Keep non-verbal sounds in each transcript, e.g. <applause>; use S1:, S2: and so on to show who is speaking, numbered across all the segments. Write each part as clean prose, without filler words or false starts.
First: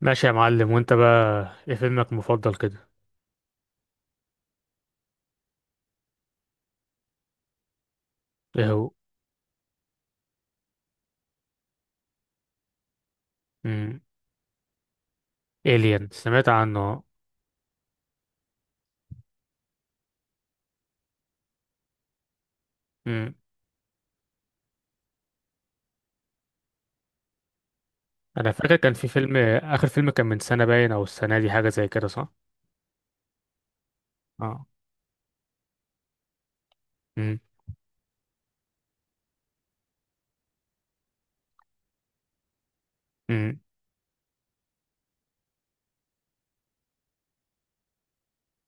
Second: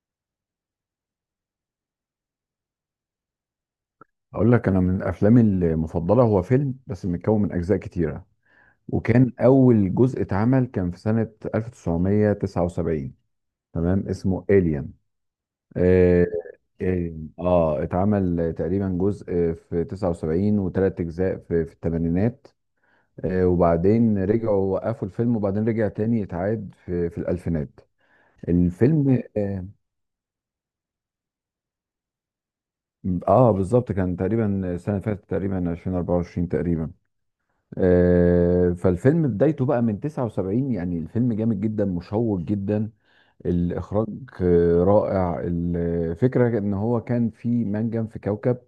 S1: ماشي يا معلم، وانت بقى ايه فيلمك المفضل كده؟
S2: اقول لك انا من افلامي المفضله هو فيلم بس متكون من اجزاء كتيره.
S1: ايه هو؟
S2: وكان اول جزء اتعمل كان في سنه 1979.
S1: امم.
S2: تمام اسمه الين.
S1: الين،
S2: اه.
S1: سمعت عنه.
S2: آه، اتعمل تقريبا جزء في 79 وثلاث اجزاء في الثمانينات.
S1: امم.
S2: وبعدين رجعوا وقفوا الفيلم وبعدين رجع تاني اتعاد في الالفينات.
S1: انا فاكر كان في
S2: الفيلم
S1: فيلم،
S2: اه,
S1: اخر فيلم كان من سنة باين او السنة دي حاجة زي كده، صح؟
S2: آه بالظبط كان
S1: اه.
S2: تقريبا السنه اللي فاتت تقريبا 2024 تقريبا.
S1: امم.
S2: فالفيلم بدايته بقى من 79، يعني الفيلم جامد جدا مشوق جدا.
S1: امم.
S2: الإخراج رائع. الفكرة إن هو كان في منجم في كوكب،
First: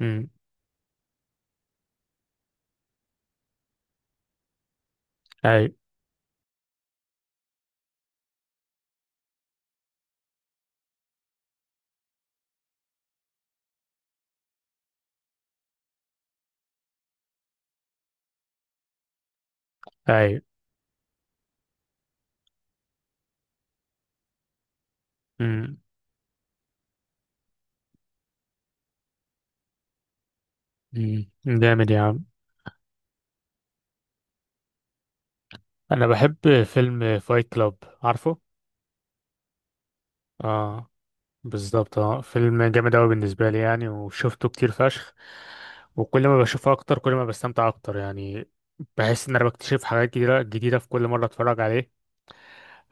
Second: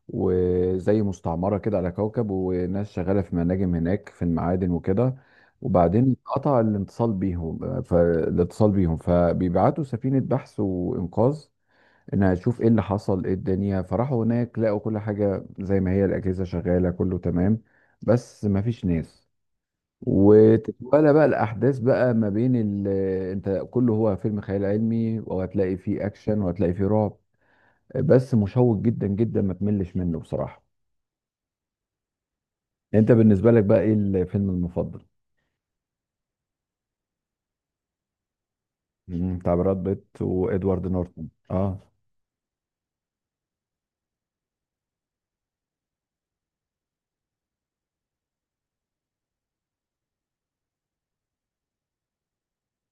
S1: امم.
S2: وزي مستعمرة كده على كوكب، وناس شغالة في مناجم هناك في المعادن وكده.
S1: اي.
S2: وبعدين قطع الاتصال بيهم، فالاتصال بيهم فبيبعتوا سفينة بحث وإنقاذ ان اشوف ايه اللي حصل ايه الدنيا. فراحوا هناك لقوا كل حاجه زي ما هي، الاجهزه شغاله كله تمام، بس ما فيش ناس.
S1: اي.
S2: وتتوالى بقى الاحداث بقى ما بين ال... انت كله هو فيلم خيال علمي، وهتلاقي
S1: امم.
S2: فيه اكشن وهتلاقي فيه رعب، بس مشوق جدا جدا ما تملش منه بصراحه.
S1: امم، جامد يا عم.
S2: انت بالنسبه لك بقى ايه الفيلم المفضل؟
S1: انا بحب فيلم فايت كلاب. عارفه؟
S2: مم، بتاع براد بيت وادوارد
S1: اه،
S2: نورتون. اه
S1: بالظبط. اه فيلم جامد أوي بالنسبة لي يعني، وشفته كتير فشخ. وكل ما بشوفه أكتر كل ما بستمتع أكتر يعني. بحس إن أنا بكتشف حاجات جديدة جديدة في كل مرة أتفرج عليه.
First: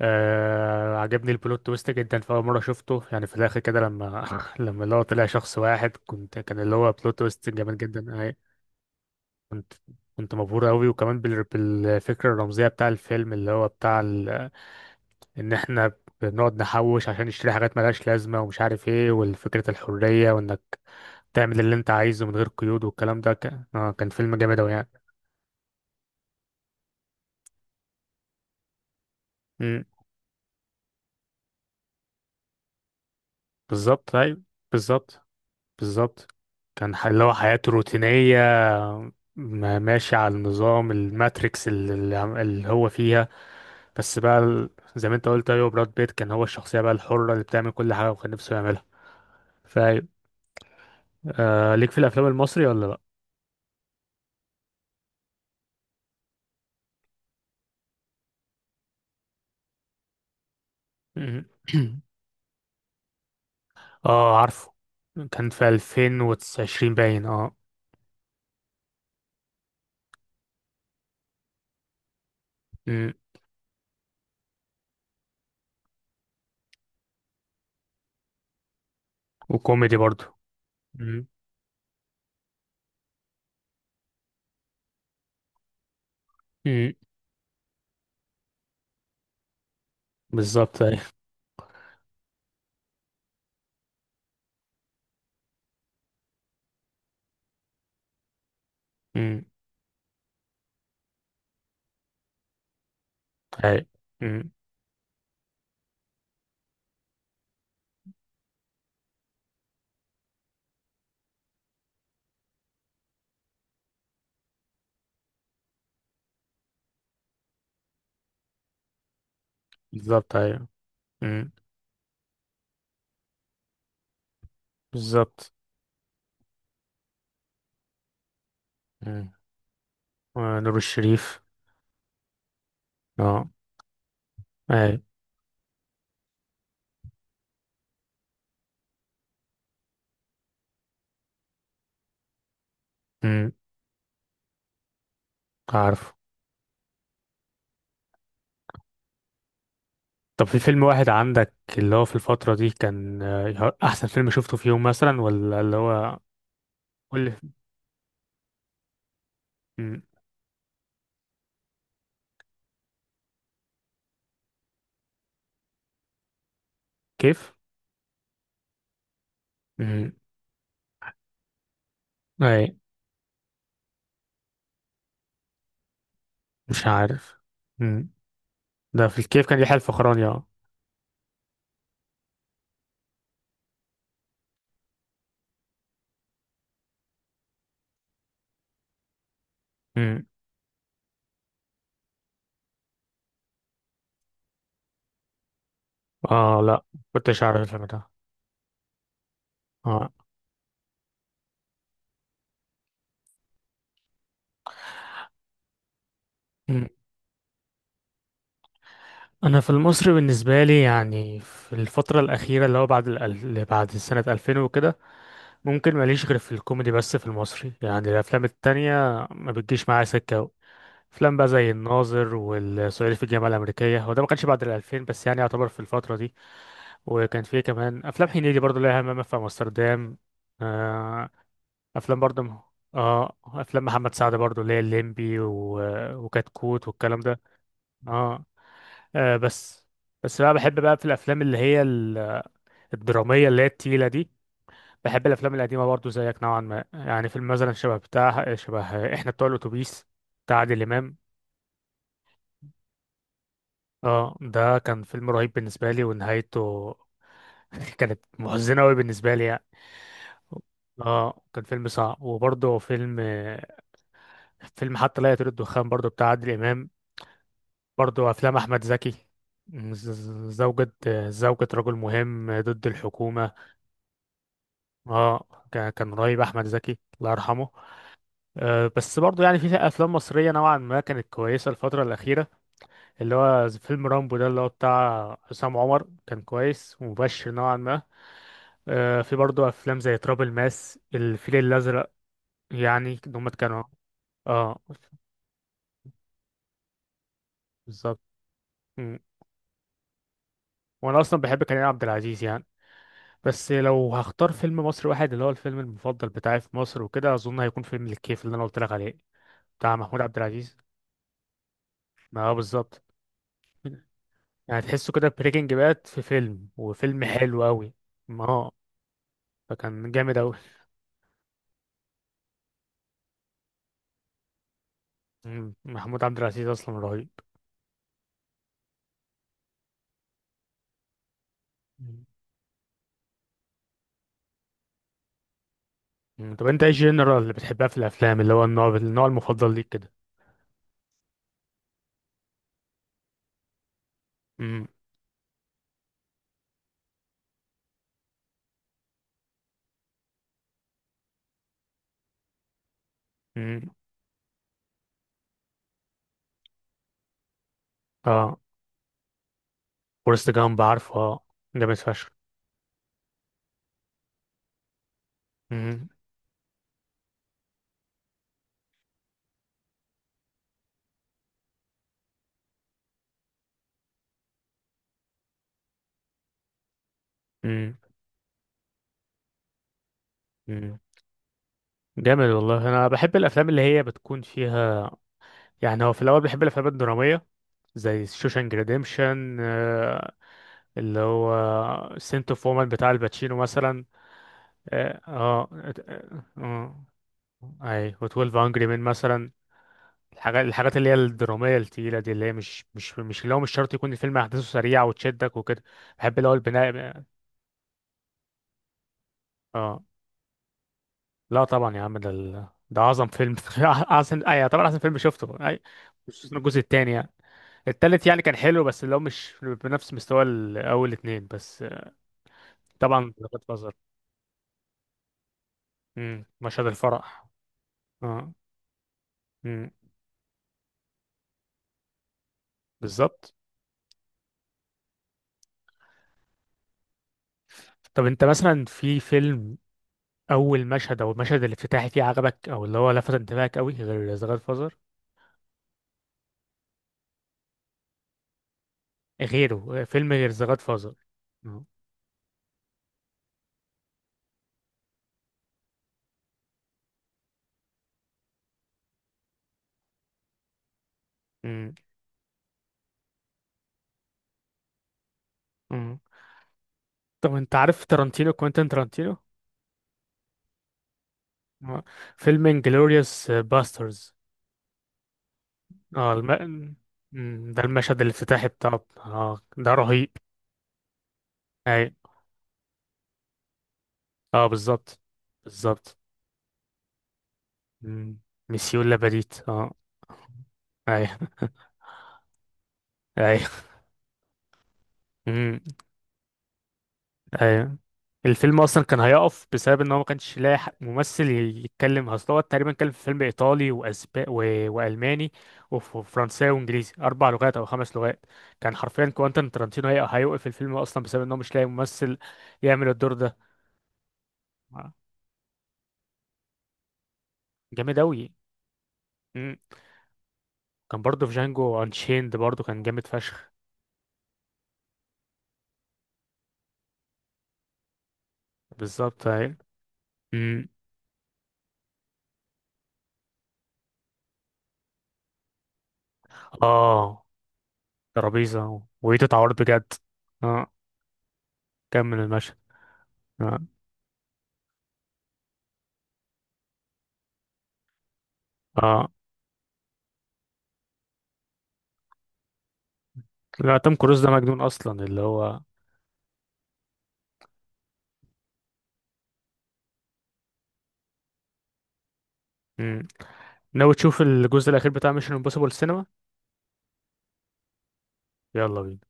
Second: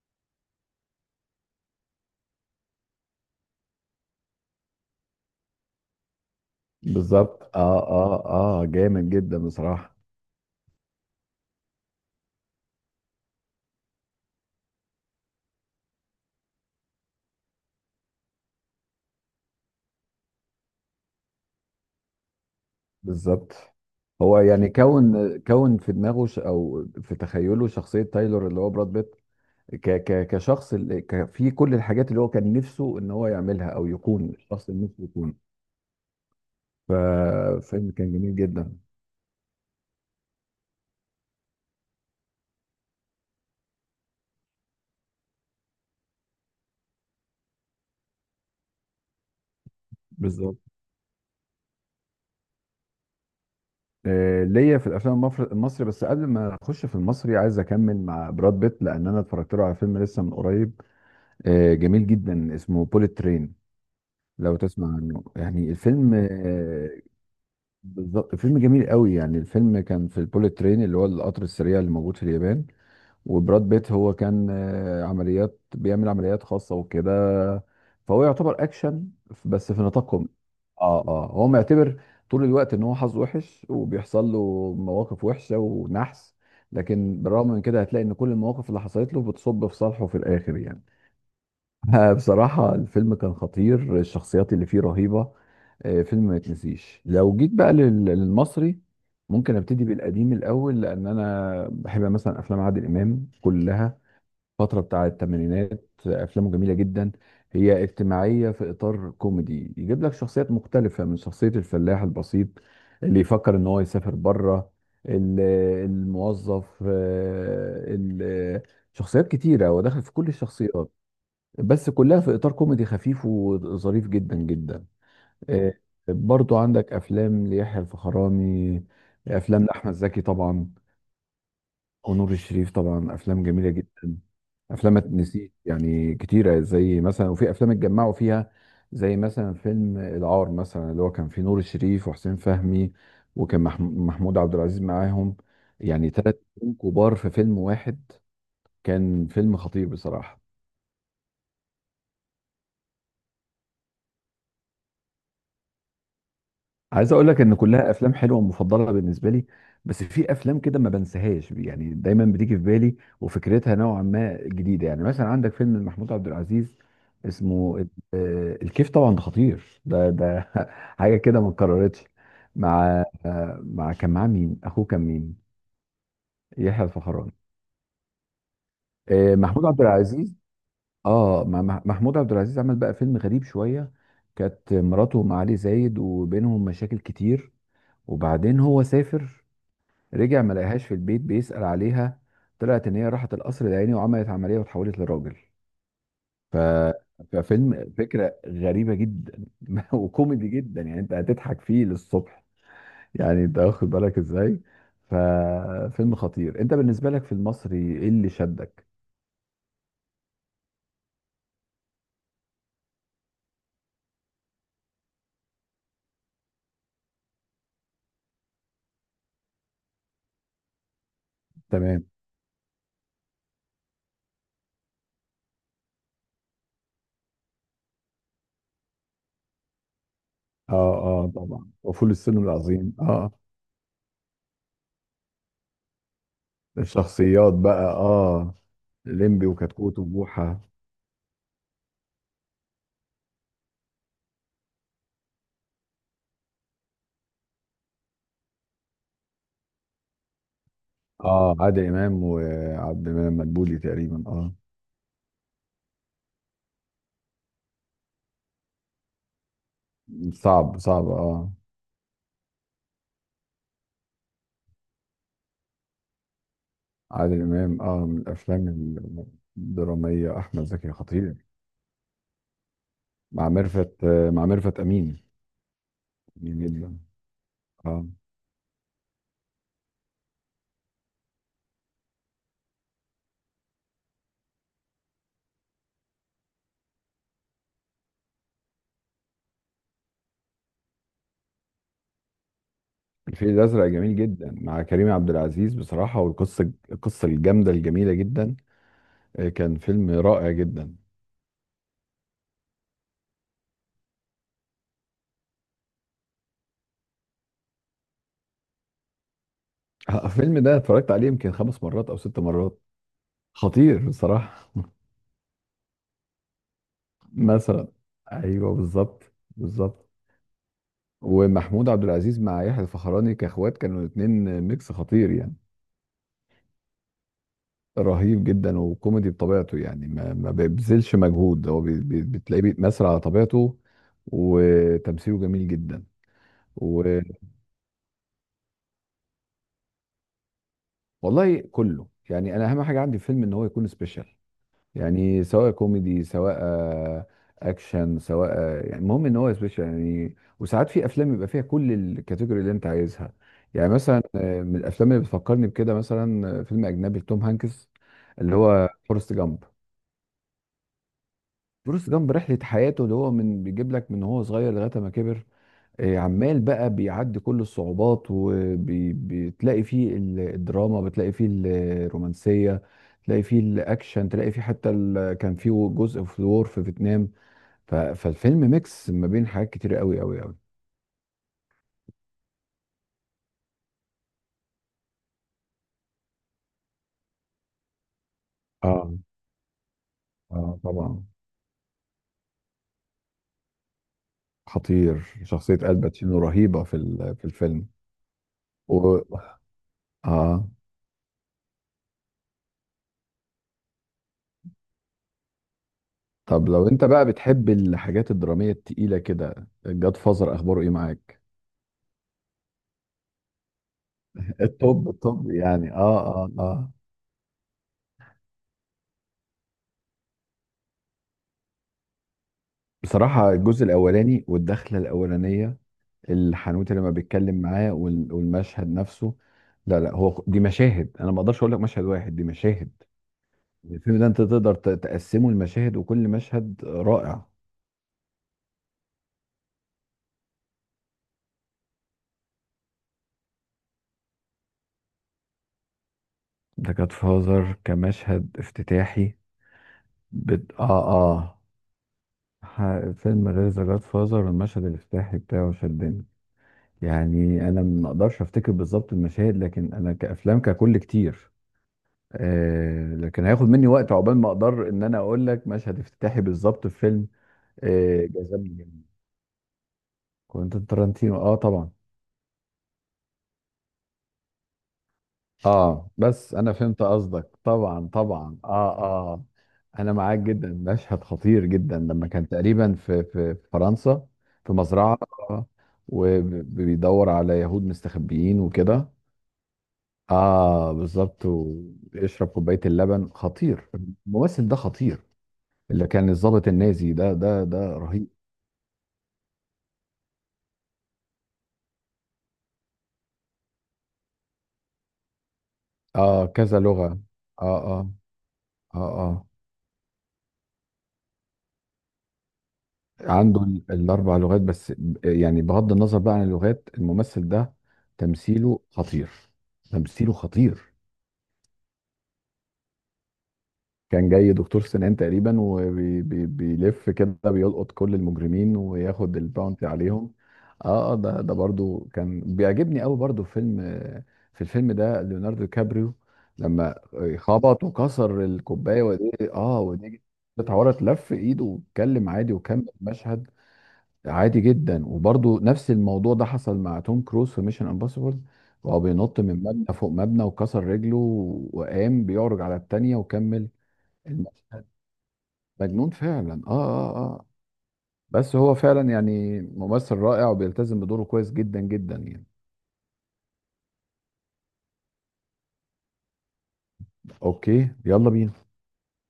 S1: آه، عجبني البلوت تويست جدا في أول مرة شفته يعني، في الآخر كده لما <laughs> لما اللي هو طلع شخص واحد، كنت كان اللي هو بلوت تويست
S2: بالظبط.
S1: جامد
S2: اه
S1: جدا.
S2: اه.
S1: أي.
S2: اه جامد جدا
S1: كنت
S2: بصراحه.
S1: كنت مبهور أوي، وكمان بالفكرة الرمزية بتاع الفيلم اللي هو بتاع إن إحنا بنقعد نحوش عشان نشتري حاجات ملهاش لازمة ومش عارف ايه، والفكرة الحرية وانك تعمل اللي انت عايزه من غير قيود، والكلام ده
S2: بالظبط.
S1: كان اه كان فيلم
S2: هو
S1: جامد
S2: يعني
S1: اوي يعني.
S2: كون في دماغه ش... او في تخيله شخصيه تايلور اللي هو براد بيت.
S1: امم.
S2: كشخص اللي ك... في كل الحاجات اللي هو كان نفسه ان هو يعملها، او
S1: بالظبط
S2: يكون
S1: ايوه.
S2: الشخص اللي نفسه
S1: بالظبط.
S2: يكون.
S1: بالظبط. كان اللي هو حياته
S2: ففيلم كان جميل
S1: روتينية،
S2: جدا.
S1: ماشي على النظام الماتريكس اللي اللي هو فيها. بس بقى زي ما انت قلت ايوه، براد بيت كان هو الشخصية بقى الحرة اللي بتعمل كل حاجة وكان نفسه يعملها. فايوه.
S2: بالظبط.
S1: آه، ليك في الافلام المصري ولا لا؟
S2: ليا في الافلام المفر- المصري، بس قبل ما اخش في المصري عايز اكمل مع براد بيت، لان انا اتفرجت له على فيلم لسه من قريب.
S1: مم. <clears throat>
S2: جميل جدا اسمه بوليت ترين.
S1: اه
S2: لو
S1: عارفه.
S2: تسمع عنه،
S1: كان في
S2: يعني الفيلم
S1: 2020 باين اه.
S2: بالظبط فيلم جميل قوي. يعني الفيلم كان في البوليت ترين اللي هو القطر السريع اللي موجود في اليابان.
S1: مم.
S2: وبراد بيت هو كان عمليات بيعمل عمليات خاصة وكده، فهو يعتبر اكشن بس في
S1: وكوميدي
S2: نطاق كوميدي.
S1: برضه.
S2: اه اه
S1: مم.
S2: هو معتبر طول الوقت ان هو حظه وحش وبيحصل له مواقف وحشة ونحس،
S1: مم.
S2: لكن بالرغم من كده هتلاقي ان كل المواقف اللي حصلت له بتصب في صالحه في الاخر
S1: بالظبط
S2: يعني.
S1: أيوه.
S2: <laughs> بصراحة الفيلم كان خطير، الشخصيات اللي فيه رهيبة. فيلم ما يتنسيش. لو جيت بقى لل- للمصري،
S1: امم.
S2: ممكن ابتدي بالقديم الأول، لأن أنا بحب مثلا أفلام عادل إمام
S1: ايوه.
S2: كلها.
S1: امم.
S2: فترة بتاع الثمانينات أفلامه جميلة جدا. هي اجتماعية في إطار كوميدي، يجيب لك شخصيات مختلفة من شخصية الفلاح البسيط اللي يفكر إن هو يسافر بره، ال- الموظف ال- شخصيات كتيرة ودخل في كل
S1: بالظبط ايوه.
S2: الشخصيات،
S1: امم.
S2: بس كلها في اطار كوميدي خفيف وظريف جدا جدا.
S1: بالظبط.
S2: آه، برضو عندك افلام ليحيى الفخراني،
S1: امم.
S2: افلام لاحمد زكي
S1: آه،
S2: طبعا،
S1: نور الشريف.
S2: ونور الشريف طبعا، افلام
S1: اه.
S2: جميله جدا. افلام
S1: ايوه.
S2: ما تنسيش يعني كتيره، زي مثلا وفي افلام اتجمعوا فيها، زي مثلا فيلم العار مثلا اللي هو كان فيه نور الشريف وحسين فهمي،
S1: امم.
S2: وكان مح- محمود عبد العزيز معاهم. يعني
S1: عارف.
S2: ثلاث نجوم كبار في فيلم واحد، كان فيلم خطير بصراحه.
S1: طب في فيلم واحد عندك اللي هو في الفترة دي كان آه، احسن فيلم شفته في يوم مثلا، ولا اللي هو؟
S2: عايز
S1: قول
S2: اقول
S1: لي.
S2: لك ان كلها افلام حلوه ومفضله بالنسبه لي،
S1: امم.
S2: بس في افلام كده ما بنساهاش يعني، دايما بتيجي في بالي وفكرتها نوعا ما جديده. يعني مثلا عندك فيلم محمود عبد العزيز
S1: كيف؟
S2: اسمه ال- الكيف. طبعا ده خطير ده
S1: امم.
S2: ده <laughs> حاجه كده ما اتكررتش.
S1: ايوه.
S2: مع مع كان معاه مين؟ اخوه كان مين؟ يحيى
S1: مش
S2: الفخراني.
S1: عارف. امم. ده في الكيف كان
S2: محمود
S1: يحيى
S2: عبد
S1: الفخراني
S2: العزيز.
S1: اه.
S2: اه محمود عبد العزيز عمل بقى فيلم غريب شويه. كانت مراته مع علي زايد وبينهم مشاكل كتير، وبعدين هو سافر،
S1: امم.
S2: رجع ما لقاهاش في البيت، بيسأل عليها، طلعت ان هي راحت القصر العيني وعملت عملية واتحولت لراجل. ف...
S1: اه لا. كنتش عارف الفيلم
S2: ففيلم
S1: ده.
S2: فكرة غريبة جدا. <laughs>
S1: اه.
S2: وكوميدي جدا، يعني انت هتضحك فيه للصبح. يعني انت واخد بالك ازاي، ففيلم خطير. انت
S1: مم.
S2: بالنسبة لك في المصري ايه اللي شدك؟
S1: انا في المصري بالنسبه لي يعني في الفتره الاخيره اللي هو بعد اللي بعد سنه 2000 وكده، ممكن ماليش غير في الكوميدي بس. في المصري يعني الافلام التانية ما بتجيش معايا سكة أوي. افلام بقى زي
S2: تمام.
S1: الناظر والصعيدي في الجامعة الأمريكية، هو ده ما كانش بعد الألفين بس يعني يعتبر في الفترة دي. وكان فيه كمان أفلام هنيدي برضو، ليها همام في أمستردام.
S2: اه
S1: آه،
S2: اه طبعا، وفول
S1: أفلام
S2: الصين
S1: برضو.
S2: العظيم اه.
S1: اه أفلام محمد سعد برضو اللي هي الليمبي وكتكوت والكلام ده.
S2: الشخصيات بقى
S1: اه.
S2: اه،
S1: آه،
S2: ليمبي
S1: بس.
S2: وكتكوت
S1: بس بقى
S2: وبوحة.
S1: بحب بقى في الأفلام اللي هي الدرامية اللي هي التقيلة دي. بحب الافلام القديمه برضو زيك نوعا ما يعني. فيلم مثلا شبه بتاع شبه احنا بتوع الاتوبيس بتاع عادل امام.
S2: اه عادل امام وعبد المنعم مدبولي تقريبا
S1: اه
S2: اه.
S1: ده كان فيلم رهيب بالنسبه لي، ونهايته <laughs> كانت محزنه قوي بالنسبه لي يعني.
S2: صعب صعب
S1: اه
S2: اه.
S1: كان فيلم صعب، وبرضه فيلم حتى لا يطير الدخان برضه بتاع عادل امام.
S2: عادل إمام اه من
S1: برضه افلام
S2: الأفلام
S1: احمد زكي. ز-
S2: الدرامية.
S1: ز-
S2: أحمد
S1: زوجة
S2: زكي خطير.
S1: زوجة رجل مهم ضد
S2: مع
S1: الحكومة.
S2: ميرفت مع ميرفت أمين.
S1: اه، كان رهيب احمد
S2: جميل جدا
S1: زكي الله يرحمه.
S2: اه.
S1: أه، بس برضو يعني في افلام مصريه نوعا ما كانت كويسه الفتره الاخيره، اللي هو زي فيلم رامبو ده اللي هو بتاع حسام عمر، كان كويس ومبشر نوعا ما. أه، في برضو افلام زي تراب الماس، الفيل الازرق. يعني إن
S2: الفيل
S1: هم كانوا.
S2: الأزرق جميل جدا
S1: اه
S2: مع كريم عبد العزيز بصراحة. والقصة الجامدة الجميلة
S1: بالظبط.
S2: جدا.
S1: مم.
S2: كان فيلم رائع جدا.
S1: وانا اصلا بحب كريم عبد العزيز يعني. بس لو هختار فيلم مصري واحد اللي هو الفيلم المفضل بتاعي في مصر وكده، اظن هيكون فيلم الكيف اللي انا قلت لك عليه بتاع محمود عبد
S2: الفيلم ده
S1: العزيز.
S2: اتفرجت عليه يمكن خمس مرات أو ست
S1: ما هو
S2: مرات.
S1: بالظبط.
S2: خطير بصراحة.
S1: يعني تحسه كده بريكنج باد في فيلم، وفيلم
S2: <laughs>
S1: حلو
S2: مثلا.
S1: قوي. ما هو.
S2: أيوه بالظبط
S1: فكان جامد قوي.
S2: ومحمود عبد العزيز مع يحيى الفخراني كاخوات كانوا الاتنين، ميكس خطير يعني.
S1: مم. محمود عبد العزيز اصلا رهيب.
S2: رهيب جدا وكوميدي بطبيعته، يعني ما بيبذلش مجهود، هو
S1: مم.
S2: بتلاقيه بيتمثل على طبيعته. وتمثيله جميل جدا.
S1: مم. طب انت ايه
S2: و...
S1: الجنرال اللي بتحبها في الافلام، اللي هو النوع المفضل ليك كده؟
S2: والله كله يعني. انا اهم حاجه عندي في الفيلم ان هو يكون سبيشال،
S1: مم.
S2: يعني سواء كوميدي، سواء اكشن، سواء يعني المهم ان هو سبيشال يعني. وساعات في افلام يبقى فيها كل الكاتيجوري اللي انت عايزها. يعني
S1: مم.
S2: مثلا من الافلام اللي بتفكرني بكده مثلا فيلم اجنبي لتوم هانكس اللي
S1: اه
S2: هو فورست جامب.
S1: فورست جامب عارفه اه. جامد
S2: فورست
S1: فشخ.
S2: جامب رحلة حياته، اللي هو من بيجيب لك من هو صغير لغاية ما كبر.
S1: مم.
S2: عمال بقى بيعدي كل الصعوبات، وبتلاقي فيه ال- الدراما، بتلاقي فيه الرومانسية، تلاقي فيه الأكشن، تلاقي فيه حتى ال- كان فيه جزء في الور في فيتنام.
S1: مم.
S2: فالفيلم ميكس ما بين حاجات كتير قوي قوي قوي.
S1: مم. جامد والله. انا بحب الافلام اللي هي بتكون فيها، يعني هو في الاول بحب الافلام الدراميه زي شوشانك
S2: اه
S1: ريديمشن،
S2: اه
S1: اللي
S2: طبعا.
S1: هو سنت اوف وومن بتاع الباتشينو مثلا. اه
S2: خطير، شخصية
S1: اه.
S2: الباتشينو رهيبة في
S1: آه،
S2: ال- في الفيلم.
S1: اي. و12 انجري مان
S2: و...
S1: مثلا.
S2: اه.
S1: الحاجات اللي هي الدراميه التقيله دي، اللي هي مش اللي هو مش شرط يكون الفيلم احداثه سريعه وتشدك وكده. بحب اللي هو
S2: طب لو انت
S1: البناء.
S2: بقى بتحب الحاجات الدرامية التقيلة كده،
S1: اه
S2: الجاد فازر اخباره ايه معاك؟
S1: لا طبعا يا عم، ده اعظم فيلم <laughs> اعظم. اي طبعا احسن
S2: الطب
S1: فيلم
S2: الطب
S1: شفته. اي
S2: يعني اه اه
S1: خصوصا الجزء
S2: اه.
S1: الثاني يعني. التالت يعني كان حلو بس اللي هو مش بنفس مستوى الاول اتنين بس. آه، طبعا
S2: بصراحة
S1: جاد
S2: الجزء
S1: فازر.
S2: الأولاني والدخلة الأولانية،
S1: مشهد
S2: الحنوتة لما
S1: الفرح.
S2: بيتكلم معاه وال-
S1: اه.
S2: والمشهد نفسه.
S1: مم،
S2: لا لا، هو دي مشاهد، أنا ما أقدرش أقول لك مشهد واحد، دي مشاهد.
S1: بالظبط.
S2: الفيلم ده أنت تقدر تقسمه لمشاهد، وكل مشهد رائع.
S1: طب انت مثلا في فيلم، اول مشهد او المشهد الافتتاحي فيه عجبك او اللي هو لفت انتباهك قوي غير ذا جاد فازر؟
S2: ده كانت فازر كمشهد افتتاحي.
S1: غيره فيلم غير ذا
S2: بت...
S1: جاد
S2: اه
S1: فازر.
S2: اه. ح- فيلم غير ذا جاد فازر المشهد الافتتاحي بتاعه شدني. يعني أنا ما أقدرش أفتكر بالظبط المشاهد، لكن أنا كأفلام ككل كتير.
S1: امم.
S2: لكن هياخد مني وقت عقبال ما اقدر ان انا اقول لك مشهد
S1: امم.
S2: افتتاحي بالظبط في فيلم.
S1: طب انت عارف تارانتينو؟
S2: جذبني
S1: كوينتين
S2: جدا.
S1: تارانتينو؟
S2: كوينتين ترنتينو اه طبعا.
S1: آه. فيلم انجلوريوس باسترز.
S2: اه
S1: اه
S2: بس انا فهمت قصدك،
S1: مم، ده
S2: طبعا
S1: المشهد
S2: طبعا
S1: الافتتاحي
S2: اه
S1: بتاعه
S2: اه.
S1: اه ده
S2: انا
S1: رهيب.
S2: معاك جدا. مشهد خطير جدا،
S1: اي.
S2: لما كان تقريبا في في فرنسا
S1: اه
S2: في
S1: بالظبط.
S2: مزرعة. آه،
S1: بالظبط.
S2: وبيدور على يهود
S1: مم،
S2: مستخبيين
S1: مسيو
S2: وكده.
S1: لاباديت اه.
S2: اه
S1: اي.
S2: بالظبط، ويشرب كوباية اللبن،
S1: اي.
S2: خطير. الممثل ده خطير، اللي كان الضابط النازي ده ده
S1: اي.
S2: رهيب.
S1: الفيلم اصلا كان هيقف بسبب ان هو ما كانش لاقي ممثل يتكلم، اصل هو تقريبا كان في فيلم ايطالي واسباني والماني
S2: اه
S1: وفرنساوي
S2: كذا لغة.
S1: وانجليزي، اربع
S2: اه
S1: لغات او
S2: اه
S1: خمس لغات. كان
S2: اه
S1: حرفيا
S2: اه.
S1: كوانتين ترانتينو هيوقف الفيلم اصلا بسبب ان هو مش لاقي ممثل يعمل الدور
S2: عنده
S1: ده.
S2: ال- الاربع لغات بس.
S1: آه،
S2: يعني بغض النظر بقى عن اللغات، الممثل ده
S1: جامد اوي.
S2: تمثيله خطير.
S1: مم.
S2: تمثيله خطير
S1: كان برضه في جانجو انشيند برضه كان جامد فشخ.
S2: كان جاي دكتور سنان تقريبا، وبيلف كده بيلقط كل المجرمين وياخد
S1: بالظبط اهي.
S2: الباونتي عليهم.
S1: مم.
S2: اه ده برضو كان بيعجبني قوي، برضو فيلم. في الفيلم ده ليوناردو دي كابريو لما
S1: اه
S2: خبط وكسر
S1: ترابيزه
S2: الكوبايه، ودي
S1: وايده
S2: اه
S1: اتعورت بجد.
S2: ودي
S1: اه
S2: اتعورت، لف ايده واتكلم
S1: كمل
S2: عادي
S1: المشهد.
S2: وكمل المشهد.
S1: اه.
S2: عادي جدا. وبرضو نفس الموضوع ده حصل مع توم كروز في ميشن امبوسيبل، وهو
S1: اه
S2: بينط من مبنى فوق مبنى وكسر رجله، وقام بيعرج على التانية وكمل
S1: لا توم كروز ده
S2: المشهد.
S1: مجنون اصلا، اللي هو.
S2: مجنون فعلا اه اه اه. بس هو فعلا يعني ممثل رائع، وبيلتزم بدوره كويس جدا جدا يعني.
S1: ناوي تشوف الجزء الاخير بتاع ميشن امبوسيبل السينما؟
S2: اوكي يلا بينا.
S1: يلا بينا.